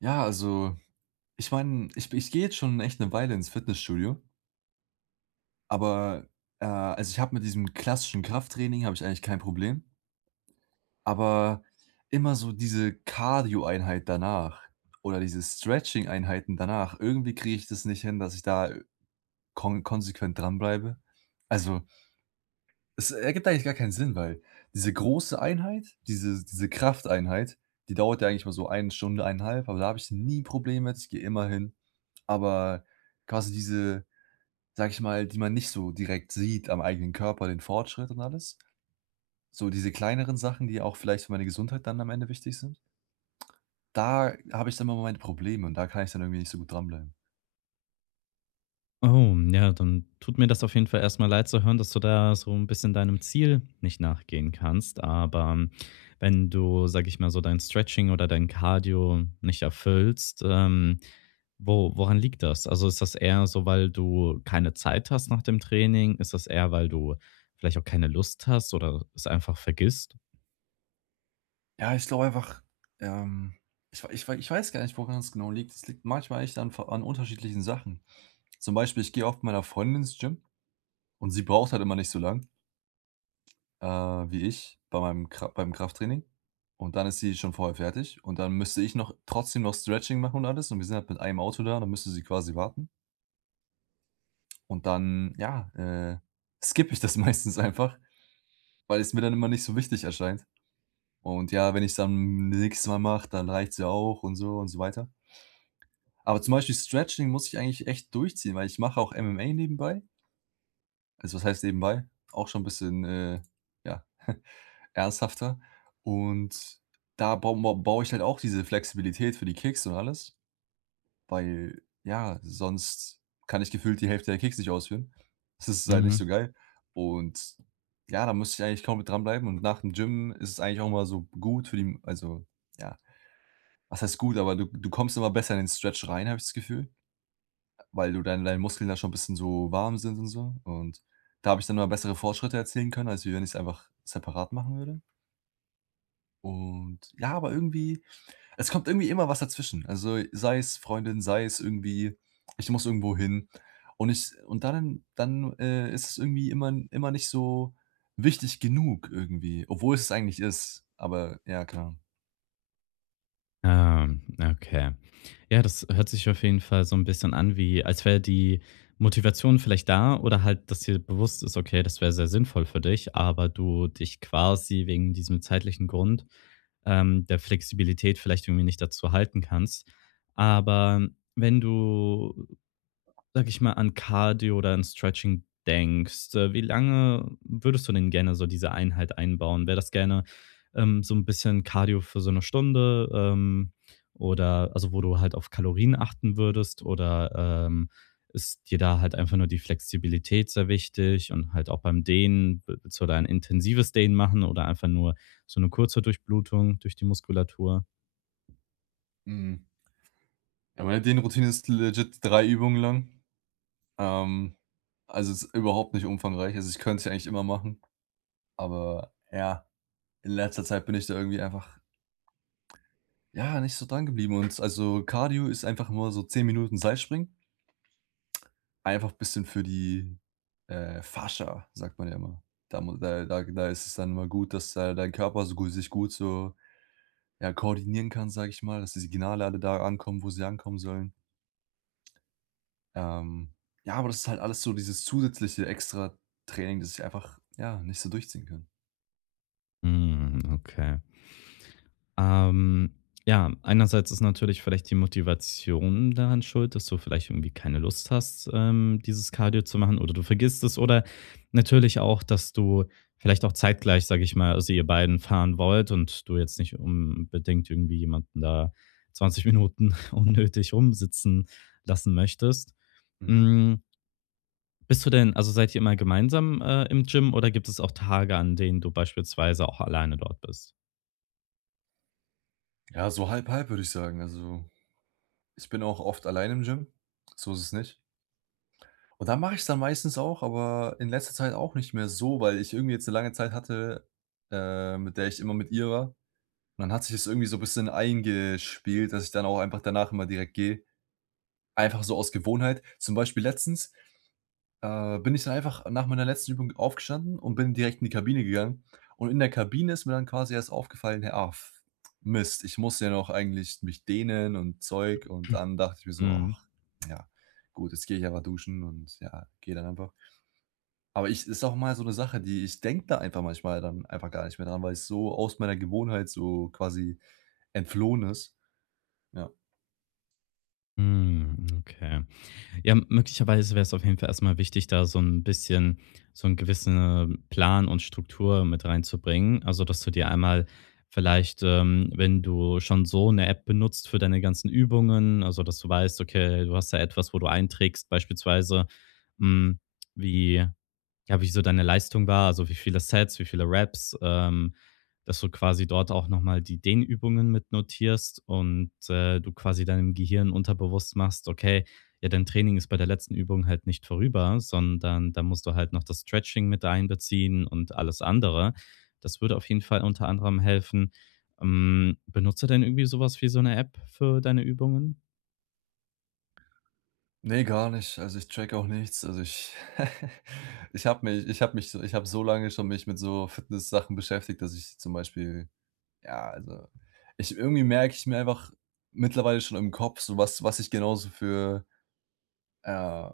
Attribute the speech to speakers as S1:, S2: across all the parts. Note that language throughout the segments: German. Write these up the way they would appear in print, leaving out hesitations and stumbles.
S1: Ja, also, ich meine, ich gehe jetzt schon echt eine Weile ins Fitnessstudio, aber, also, ich habe mit diesem klassischen Krafttraining habe ich eigentlich kein Problem, aber immer so diese Cardio-Einheit danach oder diese Stretching-Einheiten danach, irgendwie kriege ich das nicht hin, dass ich da konsequent dranbleibe. Also, es ergibt eigentlich gar keinen Sinn, weil diese große Einheit, diese Krafteinheit, die dauert ja eigentlich mal so eine Stunde, eineinhalb. Aber da habe ich nie Probleme mit. Ich gehe immer hin. Aber quasi diese, sage ich mal, die man nicht so direkt sieht am eigenen Körper, den Fortschritt und alles, so diese kleineren Sachen, die auch vielleicht für meine Gesundheit dann am Ende wichtig sind, da habe ich dann immer meine Probleme und da kann ich dann irgendwie nicht so gut dranbleiben.
S2: Oh, ja, dann tut mir das auf jeden Fall erst mal leid zu hören, dass du da so ein bisschen deinem Ziel nicht nachgehen kannst. Aber wenn du, sag ich mal so, dein Stretching oder dein Cardio nicht erfüllst, wo woran liegt das? Also, ist das eher so, weil du keine Zeit hast nach dem Training? Ist das eher, weil du vielleicht auch keine Lust hast oder es einfach vergisst?
S1: Ja, ich glaube einfach, ähm, ich weiß gar nicht, woran es genau liegt. Es liegt manchmal echt an ver an unterschiedlichen Sachen. Zum Beispiel, ich gehe oft mit meiner Freundin ins Gym und sie braucht halt immer nicht so lang, wie ich bei meinem Kra beim Krafttraining. Und dann ist sie schon vorher fertig und dann müsste ich noch trotzdem noch Stretching machen und alles und wir sind halt mit einem Auto da, dann müsste sie quasi warten. Und dann, ja, skippe ich das meistens einfach, weil es mir dann immer nicht so wichtig erscheint. Und ja, wenn ich es dann nächstes Mal mache, dann reicht's ja auch und so weiter. Aber zum Beispiel Stretching muss ich eigentlich echt durchziehen, weil ich mache auch MMA nebenbei. Also, was heißt nebenbei? Auch schon ein bisschen, ja, ernsthafter. Und da baue ich halt auch diese Flexibilität für die Kicks und alles, weil, ja, sonst kann ich gefühlt die Hälfte der Kicks nicht ausführen. Das ist halt nicht
S2: Mhm.
S1: so geil. Und ja, da müsste ich eigentlich kaum komplett dranbleiben und nach dem Gym ist es eigentlich auch mal so gut für die, also, ja, was heißt gut, aber du kommst immer besser in den Stretch rein, habe ich das Gefühl. Weil du dann deine Muskeln da schon ein bisschen so warm sind und so. Und da habe ich dann immer bessere Fortschritte erzielen können, als wie wenn ich es einfach separat machen würde. Und ja, aber irgendwie, es kommt irgendwie immer was dazwischen. Also, sei es Freundin, sei es irgendwie, ich muss irgendwo hin. Und ich und dann ist es irgendwie immer nicht so wichtig genug irgendwie, obwohl es eigentlich ist. Aber ja, klar.
S2: Ah, okay. Ja, das hört sich auf jeden Fall so ein bisschen an wie als wäre die Motivation vielleicht da oder halt, dass dir bewusst ist: „Okay, das wäre sehr sinnvoll für dich“, aber du dich quasi wegen diesem zeitlichen Grund, der Flexibilität vielleicht irgendwie nicht dazu halten kannst. Aber wenn du Sag ich mal, an Cardio oder an Stretching denkst, wie lange würdest du denn gerne so diese Einheit einbauen? Wäre das gerne so ein bisschen Cardio für so eine Stunde, oder also, wo du halt auf Kalorien achten würdest oder, ist dir da halt einfach nur die Flexibilität sehr wichtig und halt auch beim Dehnen, wi willst du da ein intensives Dehnen machen oder einfach nur so eine kurze Durchblutung durch die Muskulatur?
S1: Mhm. Ja, meine Dehnroutine ist legit 3 Übungen lang. Ähm, also, es ist überhaupt nicht umfangreich. Also, ich könnte es ja eigentlich immer machen, aber ja, in letzter Zeit bin ich da irgendwie einfach, ja, nicht so dran geblieben und also, Cardio ist einfach nur so 10 Minuten Seilspringen, einfach ein bisschen für die, Fascia, sagt man ja immer. Da mu da da Da ist es dann immer gut, dass da dein Körper so gu sich gut so, ja, koordinieren kann, sage ich mal, dass die Signale alle da ankommen, wo sie ankommen sollen. Ähm, ja, aber das ist halt alles so dieses zusätzliche Extra-Training, das ich einfach, ja, nicht so durchziehen kann.
S2: Hm, okay. Ähm, ja, einerseits ist natürlich vielleicht die Motivation daran schuld, dass du vielleicht irgendwie keine Lust hast, dieses Cardio zu machen oder du vergisst es oder natürlich auch, dass du vielleicht auch zeitgleich, sage ich mal, also ihr beiden fahren wollt und du jetzt nicht unbedingt irgendwie jemanden da 20 Minuten unnötig rumsitzen lassen möchtest.
S1: Mhm.
S2: Mm, bist du denn, also seid ihr immer gemeinsam im Gym oder gibt es auch Tage, an denen du beispielsweise auch alleine dort bist?
S1: Ja, so halb halb, würde ich sagen. Also, ich bin auch oft allein im Gym. So ist es nicht. Und da mache ich es dann meistens auch, aber in letzter Zeit auch nicht mehr so, weil ich irgendwie jetzt eine lange Zeit hatte, mit der ich immer mit ihr war. Und dann hat sich das irgendwie so ein bisschen eingespielt, dass ich dann auch einfach danach immer direkt gehe. Einfach so aus Gewohnheit. Zum Beispiel letztens, bin ich dann einfach nach meiner letzten Übung aufgestanden und bin direkt in die Kabine gegangen. Und in der Kabine ist mir dann quasi erst aufgefallen: „Hey, ah, f Mist, ich muss ja noch eigentlich mich dehnen und Zeug.“ Und dann dachte ich mir so:
S2: Mm.
S1: „Ach ja, gut, jetzt gehe ich einfach duschen und ja, gehe dann einfach.“ Aber ich, ist auch mal so eine Sache, die ich, denke da einfach manchmal dann einfach gar nicht mehr dran, weil es so aus meiner Gewohnheit so quasi entflohen ist. Ja.
S2: Mm, okay. Ja, möglicherweise wäre es auf jeden Fall erstmal wichtig, da so ein bisschen so 'n gewissen Plan und Struktur mit reinzubringen. Also, dass du dir einmal vielleicht, wenn du schon so eine App benutzt für deine ganzen Übungen, also, dass du weißt, okay, du hast da etwas, wo du einträgst beispielsweise, hm, wie ja, wie so deine Leistung war, also wie viele Sets, wie viele Raps dass du quasi dort auch noch mal die Dehnübungen mit notierst und, du quasi deinem Gehirn unterbewusst machst: „Okay, ja, dein Training ist bei der letzten Übung halt nicht vorüber, sondern da musst du halt noch das Stretching mit einbeziehen und alles andere.“ Das würde auf jeden Fall unter anderem helfen. Hm, benutzt du denn irgendwie sowas wie so eine App für deine Übungen?
S1: Nee, gar nicht. Also, ich track auch nichts. Also, ich ich habe so lange schon mich mit so Fitness Sachen beschäftigt, dass ich zum Beispiel, ja, also, ich irgendwie merke ich mir einfach mittlerweile schon im Kopf so, was ich genauso für, äh,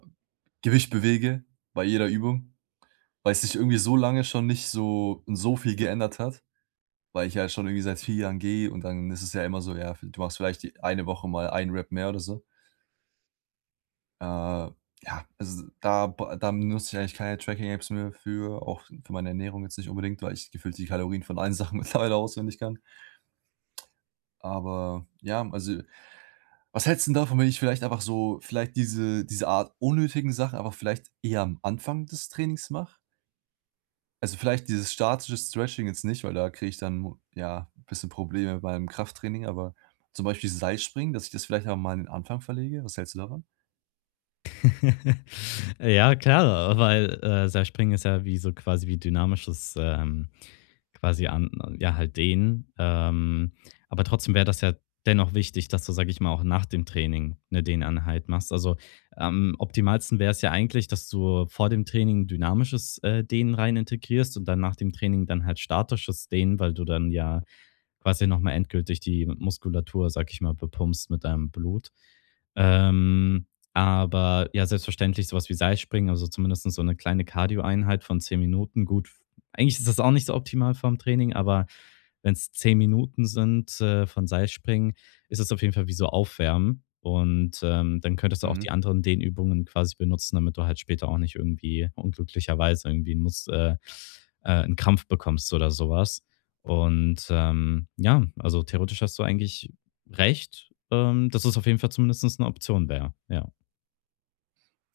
S1: Gewicht bewege bei jeder Übung, weil es sich irgendwie so lange schon nicht so viel geändert hat, weil ich ja schon irgendwie seit 4 Jahren gehe und dann ist es ja immer so, ja, du machst vielleicht die eine Woche mal einen Rep mehr oder so. Äh, ja, also da b da nutze ich eigentlich keine Tracking-Apps mehr für, auch für meine Ernährung jetzt nicht unbedingt, weil ich gefühlt die Kalorien von allen Sachen mittlerweile auswendig kann. Aber ja, also was hältst 'n davon, wenn ich vielleicht einfach so vielleicht diese Art unnötigen Sachen einfach vielleicht eher am Anfang des Trainings mache? Also, vielleicht dieses statische Stretching jetzt nicht, weil da kriege ich dann, ja, ein bisschen Probleme beim Krafttraining, aber zum Beispiel Seilspringen, dass ich das vielleicht auch mal an den Anfang verlege. Was hältst du davon?
S2: Ja, klar, weil, Seilspringen ist ja wie so quasi wie dynamisches, quasi an ja, halt Dehnen. Aber trotzdem wäre das ja dennoch wichtig, dass du, sag ich mal, auch nach dem Training eine Dehneinheit machst. Also, am optimalsten wäre es ja eigentlich, dass du vor dem Training dynamisches, Dehnen rein integrierst und dann nach dem Training dann halt statisches Dehnen, weil du dann ja quasi noch mal endgültig die Muskulatur, sag ich mal, bepumpst mit deinem Blut. Ähm, aber ja, selbstverständlich so was wie Seilspringen, also zumindest so eine kleine Cardio-Einheit von 10 Minuten. Gut, eigentlich ist das auch nicht so optimal vom Training, aber wenn es 10 Minuten sind, von Seilspringen, ist es auf jeden Fall wie so Aufwärmen. Und, dann könntest du auch die
S1: Mhm.
S2: anderen Dehnübungen quasi benutzen, damit du halt später auch nicht irgendwie unglücklicherweise irgendwie 'n Mus 'n Krampf bekommst oder sowas. Und, ja, also theoretisch hast du eigentlich recht, dass es auf jeden Fall zumindestens eine Option wäre, ja.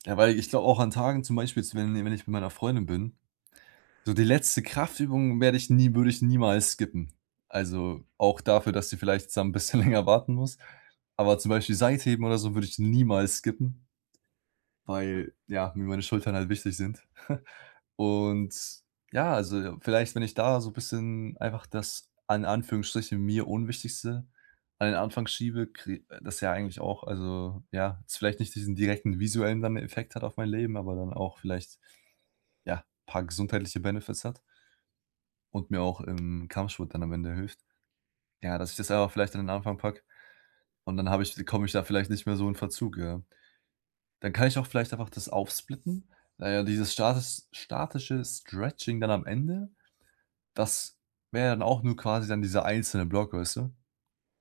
S1: Ja, weil ich glaube auch an Tagen zum Beispiel jetzt, wenn ich mit meiner Freundin bin, so die letzte Kraftübung werde ich nie würde ich niemals skippen. Also, auch dafür, dass sie vielleicht jetzt dann 'n bisschen länger warten muss. Aber zum Beispiel Seitheben oder so würde ich niemals skippen, weil, ja, mir meine Schultern halt wichtig sind. Und ja, also vielleicht, wenn ich da so ein bisschen einfach das an Anführungsstrichen mir Unwichtigste an den Anfang schiebe, krie das ja eigentlich auch, also ja, jetzt vielleicht nicht diesen direkten visuellen dann Effekt hat auf mein Leben, aber dann auch vielleicht, ja, paar gesundheitliche Benefits hat und mir auch im Kampfsport dann am Ende hilft. Ja, dass ich das einfach vielleicht an den Anfang packe und dann habe ich komme ich da vielleicht nicht mehr so in Verzug, ja. Dann kann ich auch vielleicht einfach das aufsplitten, naja dieses statische Stretching dann am Ende. Das wäre dann auch nur quasi dann dieser einzelne Block, weißt du?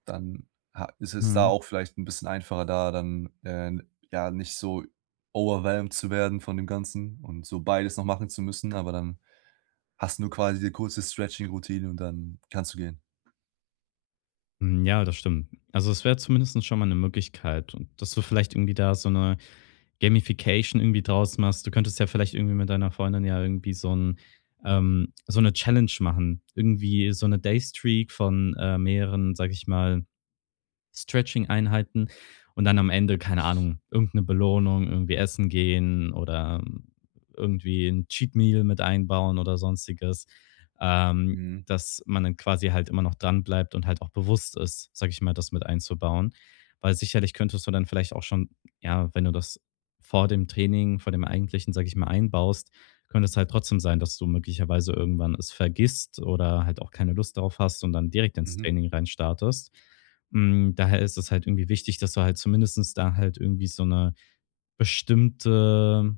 S1: Dann ha ist es da
S2: Mhm.
S1: auch vielleicht ein bisschen einfacher, da dann, ja, nicht so overwhelmed zu werden von dem Ganzen und so beides noch machen zu müssen, aber dann hast du nur quasi die kurze Stretching-Routine und dann kannst du gehen.
S2: Hm, ja, das stimmt. Also, es wäre zumindestens schon mal eine Möglichkeit und dass du vielleicht irgendwie da so eine Gamification irgendwie draus machst. Du könntest ja vielleicht irgendwie mit deiner Freundin ja irgendwie so 'n so 'ne Challenge machen. Irgendwie so eine Daystreak von, mehreren, sage ich mal Stretching-Einheiten und dann am Ende, keine Ahnung, irgendeine Belohnung, irgendwie essen gehen oder irgendwie ein Cheat Meal mit einbauen oder Sonstiges, ähm,
S1: Mhm,
S2: dass man dann quasi halt immer noch dran bleibt und halt auch bewusst ist, sage ich mal, das mit einzubauen. Weil sicherlich könntest du dann vielleicht auch schon ja, wenn du das vor dem Training, vor dem eigentlichen, sage ich mal, einbaust, könnte es halt trotzdem sein, dass du möglicherweise irgendwann es vergisst oder halt auch keine Lust darauf hast und dann direkt ins
S1: mhm,
S2: Training reinstartest. Hm, daher ist es halt irgendwie wichtig, dass du halt zumindestens da halt irgendwie so eine bestimmte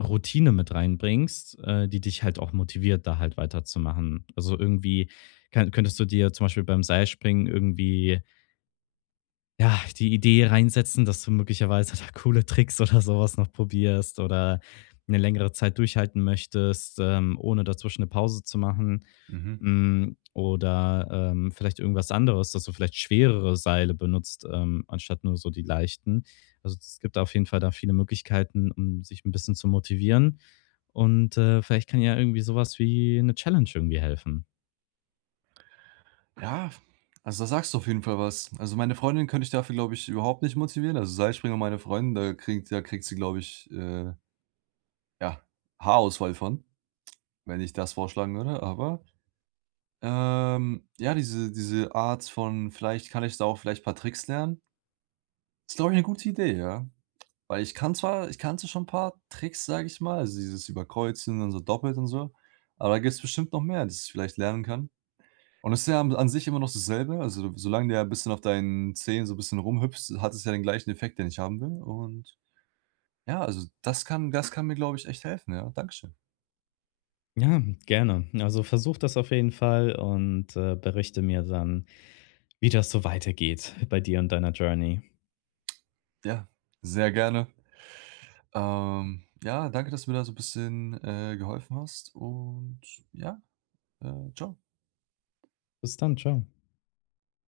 S2: Routine mit reinbringst, die dich halt auch motiviert, da halt weiterzumachen. Also, irgendwie kann könntest du dir zum Beispiel beim Seilspringen irgendwie ja, die Idee reinsetzen, dass du möglicherweise da coole Tricks oder sowas noch probierst oder eine längere Zeit durchhalten möchtest, ohne dazwischen eine Pause zu machen.
S1: mhm.
S2: Hm, oder, vielleicht irgendwas anderes, dass du vielleicht schwerere Seile benutzt, anstatt nur so die leichten. Also, es gibt auf jeden Fall da viele Möglichkeiten, um sich ein bisschen zu motivieren. Und, vielleicht kann ja irgendwie sowas wie eine Challenge irgendwie helfen.
S1: Ja, also da sagst du auf jeden Fall was. Also, meine Freundin könnte ich dafür, glaube ich, überhaupt nicht motivieren. Also, Seilspringer, meine Freundin, da kriegt sie, glaube ich, ja, Haarausfall von, wenn ich das vorschlagen würde, aber ja, diese Art von, vielleicht kann ich da auch vielleicht ein paar Tricks lernen, ist, glaube ich, eine gute Idee, ja. Weil ich kann zwar, ich kannte schon ein paar Tricks, sage ich mal, also dieses Überkreuzen und so doppelt und so, aber da gibt es bestimmt noch mehr, das ich vielleicht lernen kann. Und es ist ja an sich immer noch dasselbe, also solange der ja bisschen auf deinen Zehen so ein bisschen rumhüpfst, hat es ja den gleichen Effekt, den ich haben will. Und ja, also das kann mir, glaube ich, echt helfen, ja. Dankeschön.
S2: Ja, gerne. Also, versuch das auf jeden Fall und, berichte mir dann, wie das so weitergeht bei dir und deiner Journey.
S1: Ja, sehr gerne. Ja, danke, dass du mir da so 'n bisschen, geholfen hast und ja, tschau.
S2: Bis dann, ciao.